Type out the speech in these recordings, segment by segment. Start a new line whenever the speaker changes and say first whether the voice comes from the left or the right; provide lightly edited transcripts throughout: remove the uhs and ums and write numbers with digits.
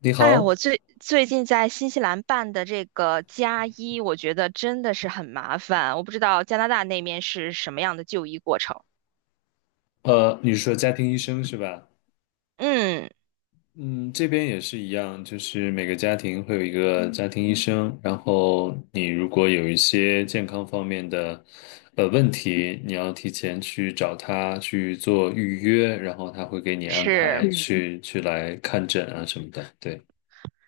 left: 你
right: 哎，
left: 好，
right: 我最近在新西兰办的这个加一，我觉得真的是很麻烦。我不知道加拿大那边是什么样的就医过程。
left: 你是说家庭医生是吧？
right: 嗯，
left: 嗯，这边也是一样，就是每个家庭会有一个家庭医生，然后你如果有一些健康方面的问题，你要提前去找他去做预约，然后他会给你安排
right: 是。
left: 去来看诊啊什么的。对，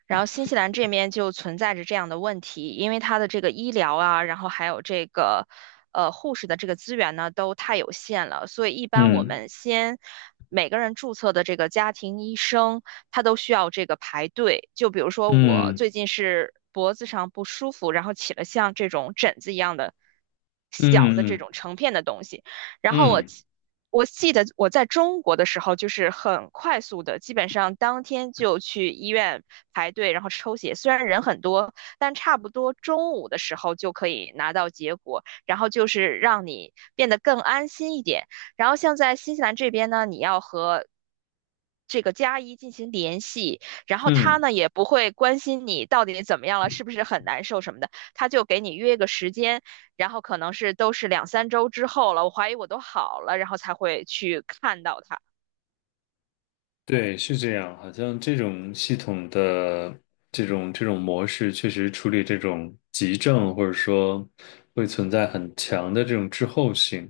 right: 然后新西兰这边就存在着这样的问题，因为它的这个医疗啊，然后还有这个护士的这个资源呢，都太有限了，所以一般我们先每个人注册的这个家庭医生，他都需要这个排队。就比如说我
left: 嗯
right: 最近是脖子上不舒服，然后起了像这种疹子一样的小的
left: 嗯
right: 这
left: 嗯
right: 种成片的东西。然后
left: 嗯
right: 我
left: 嗯嗯。
right: 记我记得我在中国的时候，就是很快速的，基本上当天就去医院排队，然后抽血。虽然人很多，但差不多中午的时候就可以拿到结果，然后就是让你变得更安心一点。然后像在新西兰这边呢，你要和这个加一进行联系，然后他
left: 嗯
right: 呢也不会关心你到底怎么样了，是不是很难受什么的，他就给你约个时间。然后可能是都是2 3周之后了，我怀疑我都好了，然后才会去看到它。
left: 对，是这样，好像这种系统的这种模式，确实处理这种急症，或者说会存在很强的这种滞后性。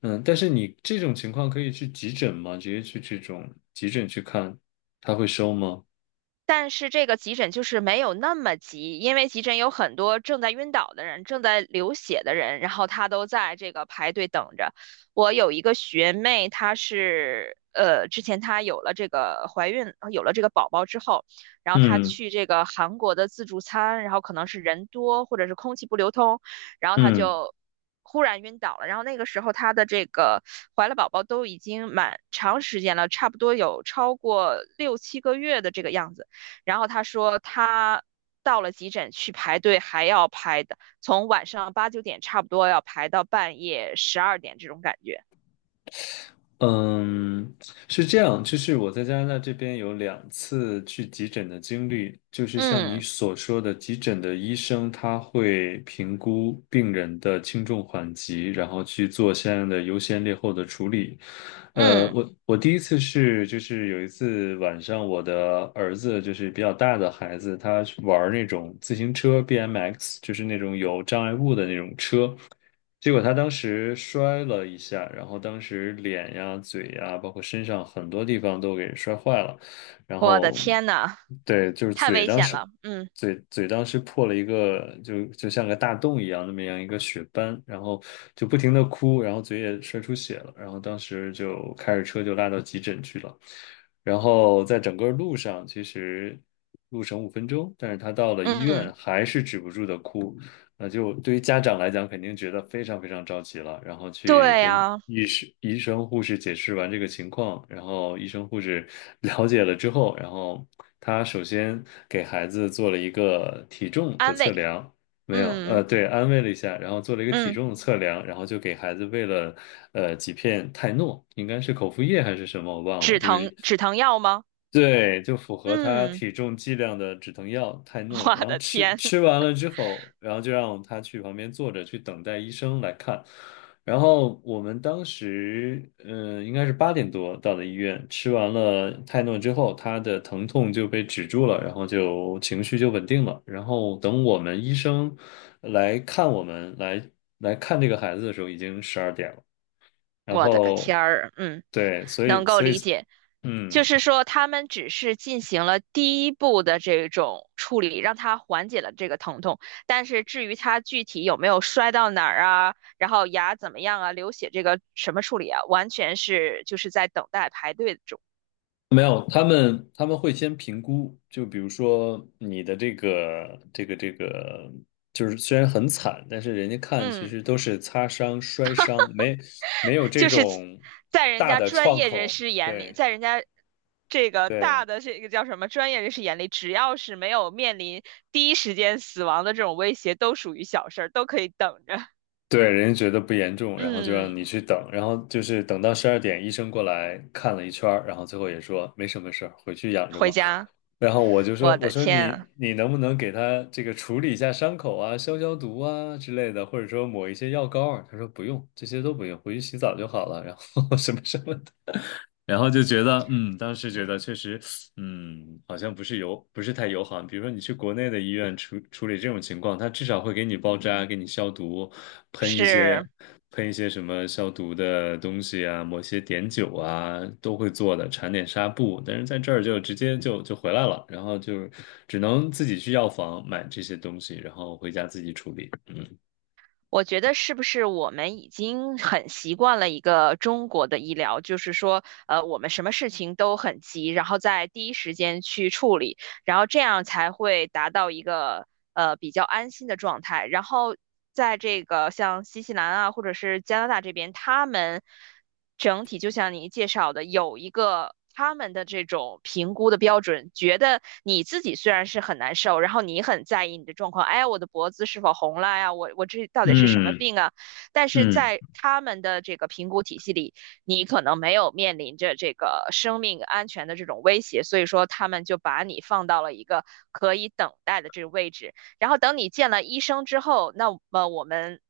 left: 但是你这种情况可以去急诊吗？直接去这种急诊去看，他会收吗？
right: 但是这个急诊就是没有那么急，因为急诊有很多正在晕倒的人、正在流血的人，然后他都在这个排队等着。我有一个学妹，她是之前她有了这个怀孕，有了这个宝宝之后，然后她
left: 嗯
right: 去这个韩国的自助餐，然后可能是人多或者是空气不流通，然后她
left: 嗯。
right: 就忽然晕倒了。然后那个时候她的这个怀了宝宝都已经蛮长时间了，差不多有超过6 7个月的这个样子。然后他说他到了急诊去排队，还要排的，从晚上8 9点差不多要排到半夜12点这种感觉。
left: 嗯，是这样，就是我在加拿大这边有2次去急诊的经历，就是像你
right: 嗯
left: 所说的，急诊的医生他会评估病人的轻重缓急，然后去做相应的优先劣后的处理。
right: 嗯，
left: 我第一次是就是有一次晚上，我的儿子就是比较大的孩子，他玩儿那种自行车 BMX，就是那种有障碍物的那种车。结果他当时摔了一下，然后当时脸呀、嘴呀，包括身上很多地方都给摔坏了。然
right: 我的
left: 后，
right: 天呐，
left: 对，就是
right: 太
left: 嘴
right: 危
left: 当
right: 险
left: 时，
right: 了。嗯
left: 嘴当时破了一个，就像个大洞一样，那么样一个血斑，然后就不停的哭，然后嘴也摔出血了。然后当时就开着车就拉到急诊去了。然后在整个路上，其实路程5分钟，但是他到了医院
right: 嗯，
left: 还是止不住的哭。那就对于家长来讲，肯定觉得非常非常着急了，然后去
right: 对
left: 跟
right: 呀，
left: 医生、护士解释完这个情况，然后医生、护士 了解了之后，然后他首先给孩子做了一个体重的
right: 安
left: 测
right: 慰。
left: 量，没有，
right: 嗯
left: 对，安慰了一下，然后做了一个体
right: 嗯，
left: 重的测量，然后就给孩子喂了几片泰诺，应该是口服液还是什么，我忘了，
right: 止
left: 就
right: 疼
left: 是
right: 止疼药吗？
left: 对，就符合他
right: 嗯，
left: 体重剂量的止疼药泰诺，
right: 我
left: 然后
right: 的
left: 吃
right: 天。
left: 吃完了之后，然后就让他去旁边坐着去等待医生来看。然后我们当时，应该是8点多到的医院，吃完了泰诺之后，他的疼痛就被止住了，然后就情绪就稳定了。然后等我们医生来看我们来看这个孩子的时候，已经十二点了。然
right: 我的个
left: 后，
right: 天儿，嗯，
left: 对，所
right: 能
left: 以
right: 够
left: 所以，
right: 理解，就
left: 嗯。
right: 是说他们只是进行了第一步的这种处理，让他缓解了这个疼痛，但是至于他具体有没有摔到哪儿啊，然后牙怎么样啊，流血这个什么处理啊，完全是就是在等待排队中，
left: 没有，他们会先评估，就比如说你的这个，就是虽然很惨，但是人家看其
right: 嗯。
left: 实都是擦伤、摔伤，没有这
right: 就是
left: 种
right: 在人
left: 大
right: 家
left: 的
right: 专
left: 创
right: 业人
left: 口。
right: 士眼里，
left: 对
right: 在人家这个
left: 对，
right: 大的这个叫什么专业人士眼里，只要是没有面临第一时间死亡的这种威胁，都属于小事儿，都可以等着。
left: 对，人家觉得不严重，然后就让
right: 嗯，
left: 你去等，然后就是等到十二点，医生过来看了一圈儿，然后最后也说没什么事儿，回去养着
right: 回
left: 吧。
right: 家，
left: 然后我就说，
right: 我
left: 我
right: 的
left: 说
right: 天
left: 你
right: 啊，
left: 你能不能给他这个处理一下伤口啊，消毒啊之类的，或者说抹一些药膏啊？他说不用，这些都不用，回去洗澡就好了，然后 什么什么的。然后就觉得，当时觉得确实，好像不是友，不是太友好。比如说你去国内的医院处理这种情况，他至少会给你包扎、给你消毒，喷一些
right: 是。
left: 喷一些什么消毒的东西啊，抹些碘酒啊，都会做的，缠点纱布。但是在这儿就直接就回来了，然后就只能自己去药房买这些东西，然后回家自己处理。嗯
right: 我觉得是不是我们已经很习惯了一个中国的医疗，就是说，我们什么事情都很急，然后在第一时间去处理，然后这样才会达到一个比较安心的状态。然后在这个像新西兰啊，或者是加拿大这边，他们整体就像你介绍的，有一个他们的这种评估的标准，觉得你自己虽然是很难受，然后你很在意你的状况，哎，我的脖子是否红了呀？我这到底是什么
left: 嗯
right: 病啊？但是
left: 嗯
right: 在他们的这个评估体系里，你可能没有面临着这个生命安全的这种威胁，所以说他们就把你放到了一个可以等待的这个位置。然后等你见了医生之后，那么我们。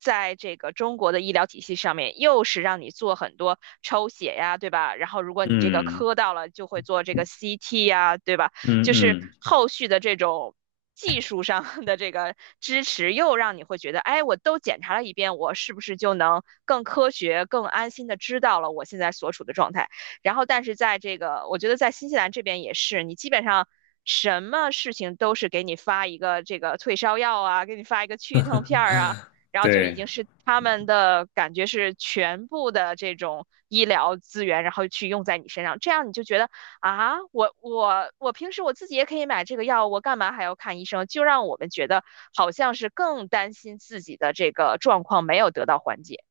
right: 在这个中国的医疗体系上面，又是让你做很多抽血呀，对吧？然后如果你这个
left: 嗯
right: 磕到了，就会做这个 CT 呀，对吧？
left: 嗯
right: 就是
left: 嗯，
right: 后续的这种技术上 的这个支持，又让你会觉得，哎，我都检查了一遍，我是不是就能更科学、更安心的知道了我现在所处的状态？然后，但是在这个，我觉得在新西兰这边也是，你基本上。什么事情都是给你发一个这个退烧药啊，给你发一个去痛片儿啊，然后就已
left: 对。
right: 经是他们的感觉是全部的这种医疗资源，然后去用在你身上，这样你就觉得啊，我平时我自己也可以买这个药，我干嘛还要看医生？就让我们觉得好像是更担心自己的这个状况没有得到缓解，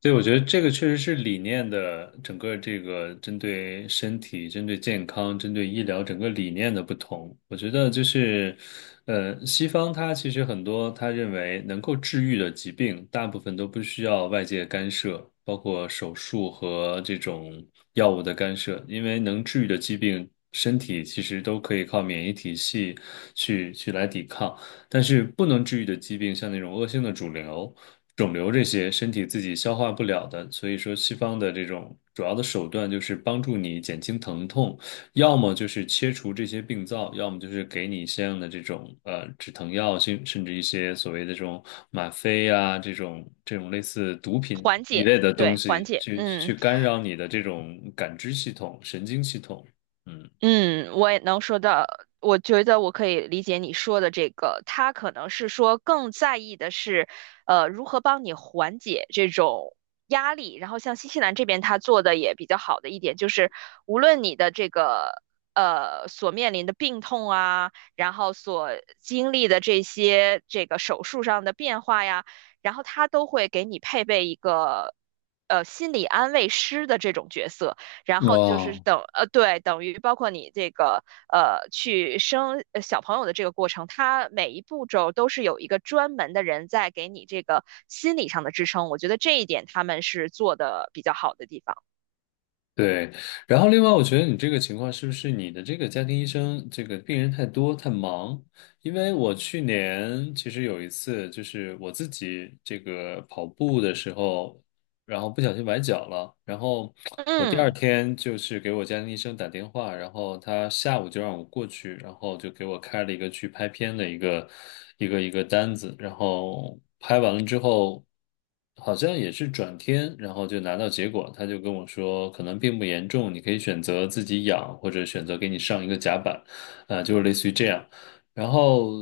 left: 对，我觉得这个确实是理念的整个这个针对身体、针对健康、针对医疗整个理念的不同。我觉得就是，西方它其实很多他认为能够治愈的疾病，大部分都不需要外界干涉，包括手术和这种药物的干涉，因为能治愈的疾病，身体其实都可以靠免疫体系去来抵抗。但是不能治愈的疾病，像那种恶性的肿瘤这些，身体自己消化不了的，所以说西方的这种主要的手段就是帮助你减轻疼痛，要么就是切除这些病灶，要么就是给你相应的这种止疼药，甚至一些所谓的这种吗啡啊，这种类似毒品
right: 缓
left: 一
right: 解，
left: 类的东
right: 对，缓
left: 西，
right: 解，
left: 去
right: 嗯。
left: 干扰你的这种感知系统、神经系统，嗯。
right: 嗯，我也能说到，我觉得我可以理解你说的这个，他可能是说更在意的是，如何帮你缓解这种压力。然后像新西兰这边，他做的也比较好的一点就是，无论你的这个所面临的病痛啊，然后所经历的这些这个手术上的变化呀，然后他都会给你配备一个心理安慰师的这种角色。然后就是
left: 哦，
right: 等对，等于包括你这个去生小朋友的这个过程，它每一步骤都是有一个专门的人在给你这个心理上的支撑。我觉得这一点他们是做的比较好的地方。
left: 对，然后另外，我觉得你这个情况是不是你的这个家庭医生这个病人太多太忙？因为我去年其实有一次，就是我自己这个跑步的时候，然后不小心崴脚了，然后我第二
right: 嗯，
left: 天就是给我家庭医生打电话，然后他下午就让我过去，然后就给我开了一个去拍片的一个单子，然后拍完了之后，好像也是转天，然后就拿到结果，他就跟我说可能并不严重，你可以选择自己养，或者选择给你上一个夹板，啊、就是类似于这样。然后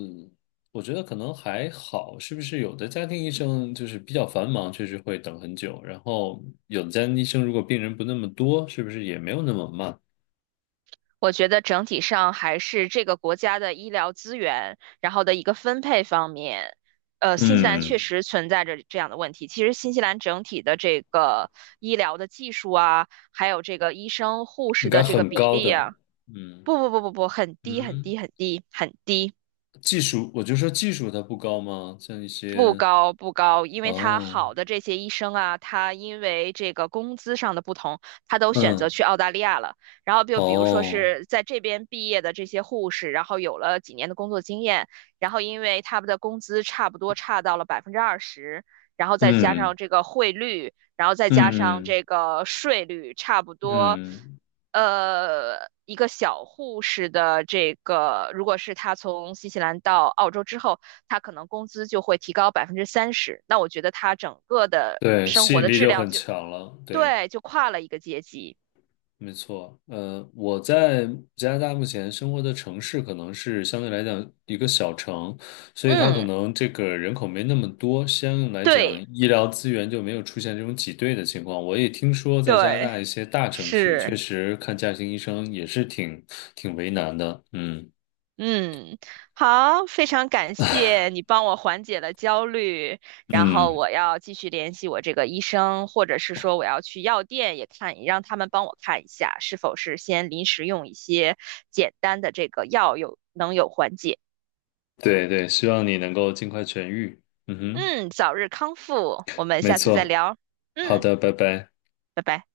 left: 我觉得可能还好，是不是有的家庭医生就是比较繁忙，确实会等很久。然后有的家庭医生如果病人不那么多，是不是也没有那么慢？
right: 我觉得整体上还是这个国家的医疗资源，然后的一个分配方面。新西兰确
left: 嗯，
right: 实存在着这样的问题。其实，新西兰整体的这个医疗的技术啊，还有这个医生、护
left: 应
right: 士
left: 该
right: 的这个
left: 很
right: 比
left: 高
right: 例
left: 的。
right: 啊，
left: 嗯
right: 不不不不不，很低很
left: 嗯，
right: 低很低很低，
left: 技术，我就说技术它不高吗？像一
right: 不
left: 些
right: 高不高，因为他
left: 哦，
right: 好的这些医生啊，他因为这个工资上的不同，他都选择
left: 嗯
right: 去澳大利亚了。然后就比如说
left: 哦，
right: 是在这边毕业的这些护士，然后有了几年的工作经验，然后因为他们的工资差不多差到了20%，然后再加
left: 嗯
right: 上这个汇率，然后再
left: 嗯
right: 加上
left: 嗯
right: 这个税率差不多，
left: 嗯
right: 一个小护士的这个，如果是他从新西兰到澳洲之后，他可能工资就会提高30%，那我觉得他整个的
left: 对，
right: 生
left: 吸
right: 活
left: 引
right: 的
left: 力
right: 质
left: 就
right: 量
left: 很
right: 就，
left: 强了。对。
right: 对，就跨了一个阶级。
left: 没错，我在加拿大目前生活的城市可能是相对来讲一个小城，所以它可
right: 嗯，
left: 能这个人口没那么多，相应来讲
right: 对
left: 医疗资源就没有出现这种挤兑的情况。我也听说在加拿
right: 对，
left: 大一些大城市，确
right: 是。
left: 实看家庭医生也是挺为难的。嗯
right: 嗯，好，非常感谢你帮我缓解了焦虑，然后
left: 嗯，
right: 我要继续联系我这个医生，或者是说我要去药店也看，让他们帮我看一下，是否是先临时用一些简单的这个药有能有缓解。
left: 对对，希望你能够尽快痊愈。嗯哼，
right: 嗯，早日康复，我们
left: 没
right: 下次再
left: 错。
right: 聊。
left: 好
right: 嗯，
left: 的，拜拜。
right: 拜拜。